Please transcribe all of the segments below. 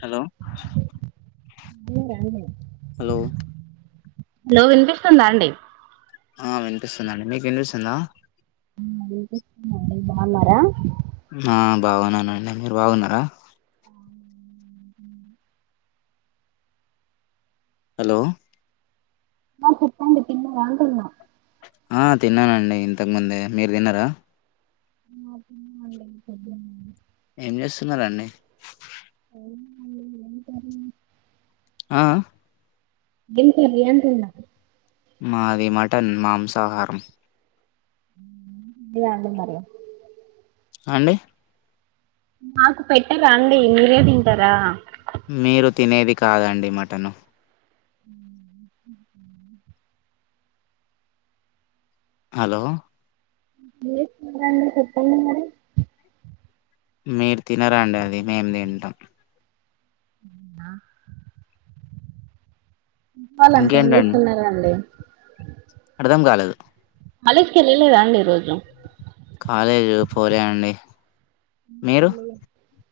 Hello hello hello వినిపిస్తుందా అండి ఆ వినిపిస్తుందండి మీకు వినిపిస్తుందా ఆ వినిపిస్తుంది అండి బాగున్నారా ఆ బాగున్నానండి మీరు బాగున్నారా హలో ఆ చెప్పండి తిన్నారా అంటున్న ఆ తిన్ననండి ఇంతకుముందే మీరు తిన్నరా ఆ తిన్నాం అండి పొద్దునే ఏం చేస్తున్నారండీ [unintelligible] ఏం కర్రీ ఆ ఆ ఏం కర్రీ అంటున్న మాది మటన్ మాంసాహారం లేదా అండి మరి ఆ అండి నాకు పెట్టరా అండి మీరే తింటరా మీరు తినేది కాదండి మట్టను [inaudible] హలో ఏం చెస్తున్నారండి చెప్పండి మరి మీరు తినరండి అది మేం తింటాం ఆహ్ వాళంత ఏం ఇంకేంటండి చేస్తున్నారండి అర్థం కాలేదు కాలేజీకి ఏళ్లలేదా అండి ఈ రోజు అయ్యయ్యో పోలే అండి. మీరు అ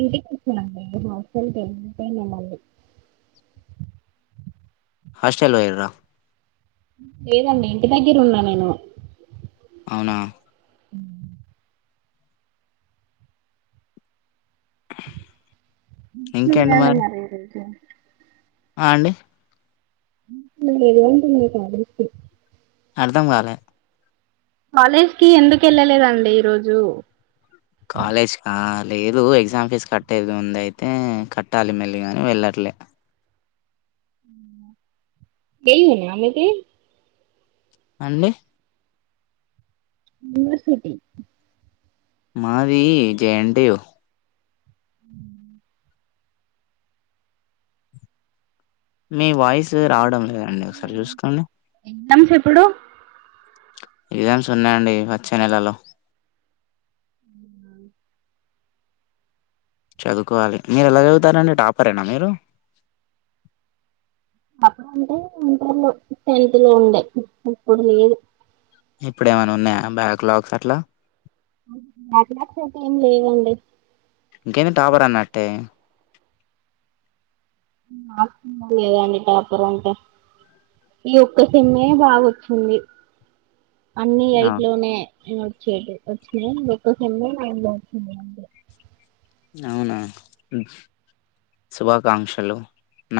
ఇంటికి వెళ్తున్న అండి. రేపు హాస్టల్ కి వెళ్తలే మళ్ళీ. హాస్టల్ పోయిన్రా. లేదండి ఇంటి దెగ్గర ఉన్నా నేనూ. అవునా ఉ [unintelligible] అండి మరి ఈ రోజు ఆ అండి ఎందుకు ఎల్లలేదు అంటున్న కాలేజ్ కీ అర్ధం కాలే కాలేజ్ కీ ఎందుకు ఎళ్ళలేదండి ఈరోజూ. కాలేజ్ కా లేదూ ఎగ్జామ్ ఫీజ్ కట్టేది ఉంది అయితే కట్టాలి మెల్లిగాని వెళ్ళట్లే. ఏ యూ ఏనా మీదీ. అండి యూనివర్సిటీ మాదీ జేఎన్ టీ యూ. మీ వాయిసు రావడం లేదండి ఒకసారి చూసుకోండి. ఎగ్జామ్స్ ఎప్పుడూ. ఎగ్జామ్స్ ఉన్నాయండి వచ్చే నెలలో. చదువుకోవాలి. మీరు ఎలా చదువుతారండి టాపరేనా మీరు. అప్పుడు అంటే ఇంటర్ లో టెన్త్ లో ఉండే. ఇప్పుడు లేదు. ఇప్పుడు ఏమైనా ఉన్నాయా బ్యాక్ లాగ్స్ అట్లా. బ్యాక్లాగ్స్ అయితే ఏం లేవండి. ఇంకేది టాపర్ అన్నట్టే. లేదండి టాపర్ అంటే. ఈ ఒక్క సేమ్మే బాగొచ్చింది. అన్నీ ఆ ఎయిట్ లోనే. వచ్చేటిది వచ్చినయి ఈ ఒక్క సెమ్ లో నైన్ లో వచ్చింది. అవునా. శుభాకాంక్షలు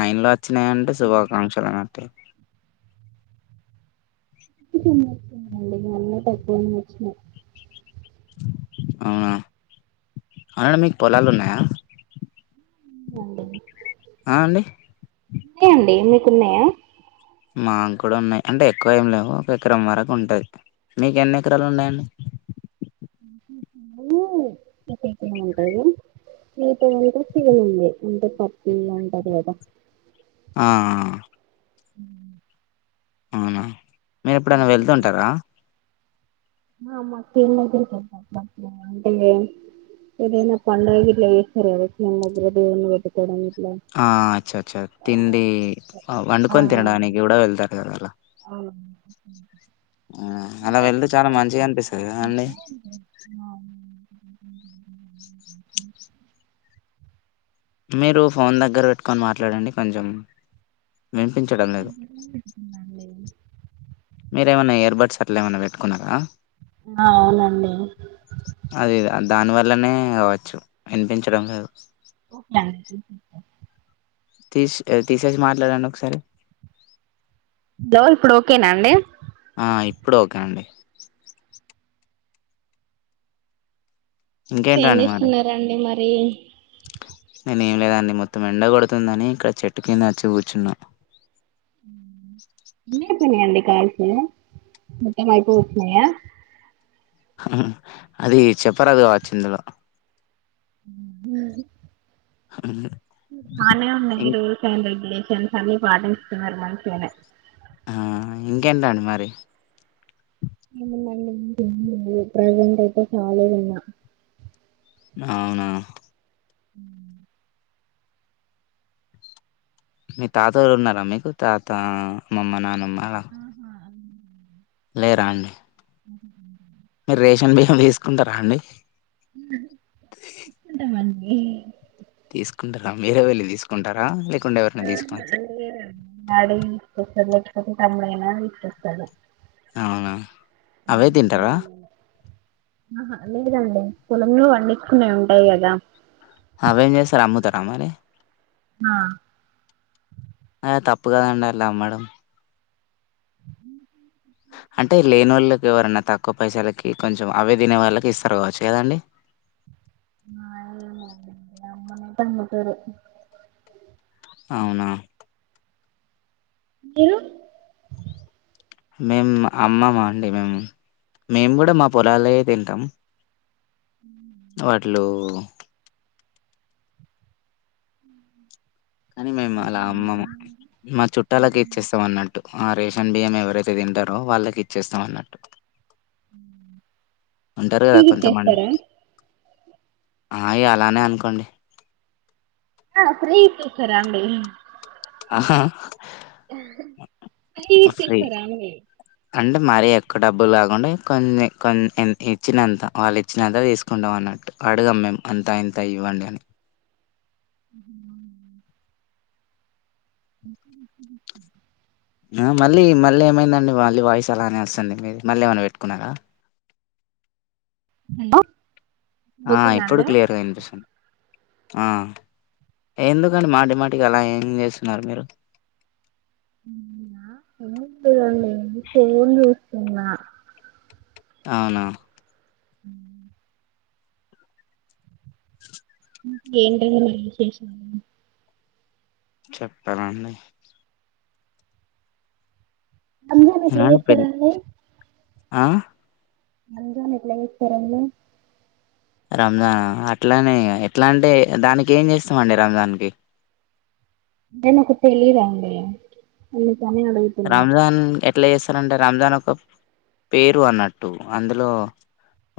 నైన్ లో వచ్చినయి అంటే శుభాకాంక్షలు అన్నట్టే. ఒక్క సెమ్ లో వచ్చినయి అండి. మళ్ళ తక్కువనే వచ్చినయి. అవునా. అవును మీకు పొలాలు ఉన్నాయా. ఆ అండి ఉన్నాయండి మీక్ కు ఉన్నాయా. మాక్ కూడా ఉన్నాయి. అంటే ఎక్కువ ఏమ్ లేవు ఒక ఎకరం వరకు ఉంటది. మీక్ ఎన్ని ఎకరాలు ఉన్నాయండి. [unintelligible] ఉంటది కదా ఆ ఆ ఊ అవునా మీరు ఎప్పుడైనా వెళ్తు ఉంటారా ఆహ్ మాకు అంటే ఏదైనా పండగ గిట్ల చేస్తారు గా మధ్యలో దేవుని పెట్టుకోవడం. ఇట్లా ఆ అచ్చా అచ్చా ఆ తిండి ఆ వండుకొని తినడానికి కూడా వెళ్తారు కదలా ఊ ఆ, అలా వెళ్తే చాలా మంచిగా అనిపిస్తది కదా అండి [unintelligible] [inaudible] మీరు ఫోన్ దగ్గర పెట్టుకొని మాట్లాడండి కొంచెం వినిపించడం లేదు దగ్గర పెట్టుకున్నాండి. మీర ఏమైనా ఇయర్ బడ్స్ అట్లా ఏమైనా పెట్టుకున్నారా ఆ అవునండి అది దాని వల్లనే అవచ్చు వినిపించడం లేదు ఓక అండి తీసి తీసేసి మాట్లాడండి ఒకసారి గో ఇప్పుడు ఓకేనా అండి ఆ ఇప్పుడు ఓకే అండి ఏం ఇంకేంటండి చేస్తున్నారండి మ రీ నేను ఏం లేదండి మొత్తం ఎండ కొడుతుందని ఇక్కడ చెట్టు కింద వచ్చి కూర్చున్నా ఎన్ని అయిపోయినయండి కాల్స్ మొత్తం అయిపో వచ్చన్నాయా అది చెప్పరాదు కావచ్చు ఇందులో ఉమ్ [inaudible] బానే ఉన్నాయ్ ఇం మీరుటర్ రెబ్లె [unintelligible] ఆ ఇంకెంటండి మరి ఏం లేదు ప్రజెంట్ అయితే కాళిగున్నా అవునా అ [inaudible] మీ తాతళు ఉన్నారా మీకు తాత అమ్మమ్మ నానమ్మ ఆహా లేరాండి [inaudible] మీరు రేషన్ బియ్య తీసుకుంటారా అండి తీసుకుంటాం అండి తీసుకుంటారా మీరే వెళ్ళి తీసుకుంటారా లే మా డాడీ తీసుకొస్తారండీ లేకుంటే తమ్ముడైనా తీసుకొస్తాడు అవునా అవే తింటారా ఆహా లేదండి పొలంలో పండించుకునే ఉంటాయి కదా కామారే ఆ అ తప్పు కాద ఉండాల మేడం అంటే లేని వాళ్ళకి ఎవరన్నా తక్కువ పైసలకి కొంచెం అవే తినే వాళ్ళకి ఇస్తారు కావచ్చు కదాండి ఆ అమ్మనే తంగతరు అవునా మీరు మేము అమ్మమా అండి మేము మేము కూడా మా పొలాల తింటాం ఉ వడ్లు కానీ మేము అలా అమ్మము చుట్టాలకు ఇచ్చేస్తాం అన్నట్టు ఆ రేష్ న్ బియ్యం ఎవరైతే తింటారో వాళ్ళకి ఇచ్చేస్తామ అన్నట్టు ఉంటారు ఫ్రీ కదా కొంతమంది ఇచ్చేస్తారా అయి అలానే అనుకోండి ఆ ఫ్రీ ఏచేస్తారా అండి ఆహా ఫ్రీ స్త రామ అంటే మరీ ఎక్కువ డబ్బులు కాకుండా కొన్ని కొన్ని ఇచ్చినంత వాళ్ళు ఇచ్చినంత తీసుకుంటాం అన్నట్టు అడుగా మేము అంత ఇంత ఇవ్వండి అని మళ్ళీ మళ్ళీ ఏమైందండి మళ్ళీ వాయిస్ అలానే వస్తుంది మీరు మళ్ళీ ఏమై పెట్టుకున్నారా హలో ఆ ఇప్పుడు క్లియర్గా వినిపిస్తుంది ఆ ఎందుకండి మాటి మాటికి అలా ఏం చేస్తున్నారు మీరు ఏం చేయాలా ఉ అవునా హ ఏంటి అండి మరి విశేషాలు చెప్పనండి అమ్ దనల్ ఇలాంటి చేస్తార పెళ్లి అండి ఆ రమజాన్ ఎట్లా చేస్తారండి రంజాన్ అట్లానే ఎట్లా అంటే దానికి ఏం చేస్తాంమండి రంజాన్కి అంటి నాకు తేలీదు అండి తని అడుగుతున రంజాన్ ఎట్లా చేస్తారంటే రంజాన్ ఒక పేరు అన్నట్టు అందులో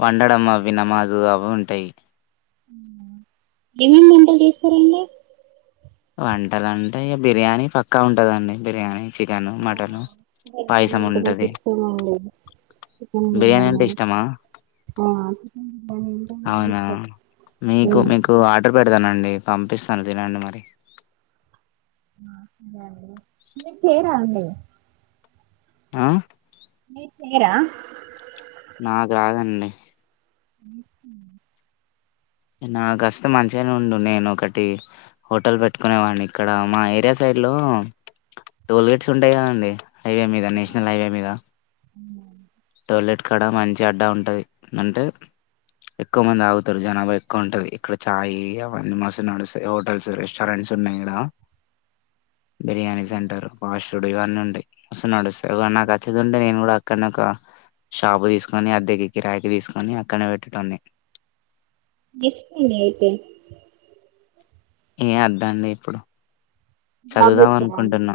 వండడం అవి నమాజు అవి ఉంటాయి జమీన్ మంటల్ తీసుకురడి వంటలు అంటే ఇ బిర్యానీ పక్కా ఉంటదండి బిర్యానీ చికెన్ మటన్ చ బిర్యా పాయసం అంట ఉంటది ఇష్ట చికెన్ బిర్యానీ చ అవునావు మీకు ఉమ్, అదే మీకు ఆర్డర్ పె పదానండి పంపిస్తాను తినండి మరి డి మ ఫరు అలే ఆ మీ చేరా నాకు రాదండి అ నాకుస్త మంచిగానే ఉండు నేను ఒకటి హోటల్ పెట్టుకునేవాడిని ఇక్కడ మా ఏరియా సైడ్ లో టోల్ గేట్స్ ఉంటాయి కదండి హైవే మీద నేషనల్ హైవే మీద పల్లెట్ కడ మంచి అడ్డ ఉంటుందింటే ఎక్కువ మంది ఆగుతారు జనాభా ఎక్కువ ఉంటుంది ఇక్కడ చాయ్ అవన్నీ మస్తు నడుస్తాయి హోటల్స్ రెస్టారెంట్స్ ఉన్నాయి ఇక్కడ బిర్యానీ సెంటర్ ఫాస్ట్ ఫుడ్ ఇవన్నీ ఉంటాయి మస్తు నడుస్తాయి అ నాకు వచ్చేది ఉంటే నేను కూడా అక్కడ ఒక షాపు తీసుకొని అద్దెగి కిరాయికి తీసుకొని అక్కనే పెట్టడంన్ని ఎసుకుడి అతే ఏ వద్ద అండి ఇప్పుడు జాబ్ చదువుదాం చేస్తారా అండి అనుకుంటున్నా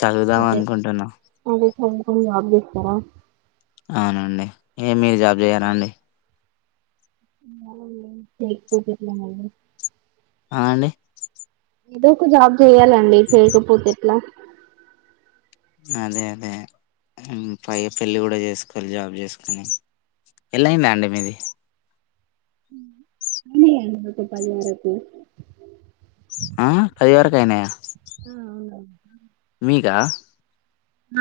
చదుదాం అనుకుంటున్నా అ ఆ బారా అవునండి ఏ మీరు జాబ్ చేయ్యారా అండి పోట్లా అనండి ఏదో ఒక జాబ్ చెయాలండి చేేయకపోతే ఎట్లా అదే అదే పై పెళ్ళి కూడా చేసుకోవాలి జాబ్ చేసుకని ఎలాయిందా అండి మీది అన్న నాకు పదిహారకు ఆ కదివర క అయినాయా ఆ అవునా మీకా ఆ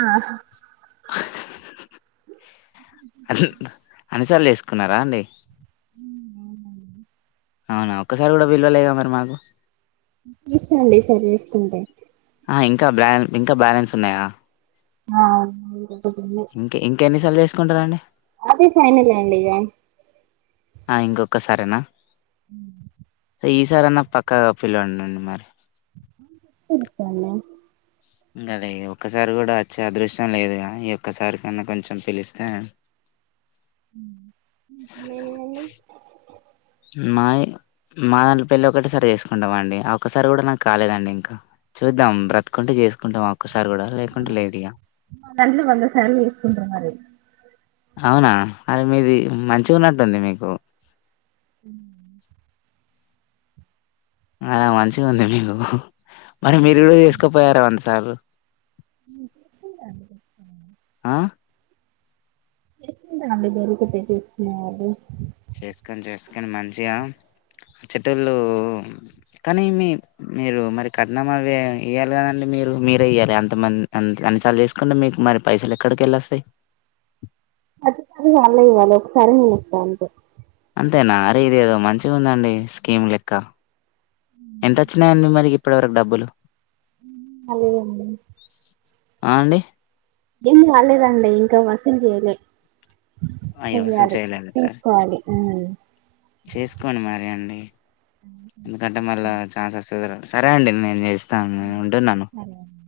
అ అని సాల్ తీసుకున్నారా అండి అవునా ఒక్కసారి కూడా విల్లువలగా మరి మాకు తీసుకోండి సరి చేసుకుంటే ఇంకా బ్యా ఇంకా బ్యాలెన్స్ ఉన్నాయా ఆ ఇంకొకటుంది ఇంకా ఇంకా ఎన్నిసార్లు చేస్త తీసుకుంటారాండి అదే ఫైనల్ అడి ఆ ఇంకొకసారేనా ఈసారి అన్నా పక్కాగా పిలువండి మరి పిల్తానా కానీ ఒక్కసారి కూడా వచ్చే అదృశ్యం లేదుగా ఈ ఒక్కసారి కన్నా కొంచెం పిలిస్తే మేమ అండి మాయి మా దాంట్లో పెళ్లి ఒక్కటే సారి చేసుకుంటాం అండి ఆ ఒక్క సారి కూడా నాకు కాలేదండి ఇంకా చూద్దాం బ్రతుకుంటే చేసుకుంటాం ఒక్కసారి కూడా లేకుంటే లేదు ఇక నన్ను వంద సార్లు చూసుకుంటా మరి అవునా అరే మీది మంచిగా ఉన్నట్టుంది మీకు అ అలా మంచిగా ఉంది మీకు మరి మీరు కూడా తిసుకోపోయారా వంద సార్లు స్ స్ చేసుకుంటాండి. ఆ ఏ అడి గరుకట్టసున్నా అ చేసుకొని చేసుకొని మంచిగా ఇచ్చేటోళ్ళు కానీ మీ మీరు మరి కట్నం అవి ఇయ్యాలి కదండి మీరు మీరే ఇయ్యాలి అంతమంది అన్నిసార్లు చేసుకుంటే మీకు మరి పైసలు ఎక్కడికెళ్లి వస్తాయి ప్రతిసారి వాళ్లే ఇయ్యలే ఒకసారి నేను ఇస్తా అంతే అంతేనా అరే ఇది ఏదో మంచిగా ఉందండి స్కీమ్ లెక్క ఎంత వచ్చినాయండి మరి ఇప్పటివరకు డబ్బులు అదే అండీ ఆ అండి ఏం కాలేదు అండీ ఇంకా వంట చేయలే అయ్యో అసలు చెయ్యాలి చేయలేదు సర్ తీసుకోవాలి చేసుకోండి మరి అన్ని ఎందుకంటే మళ్ళ చాన్స్ వస్తాదో రాదో సరే అండి నేను చేస్తా ఉంటున్నాను సరే అండి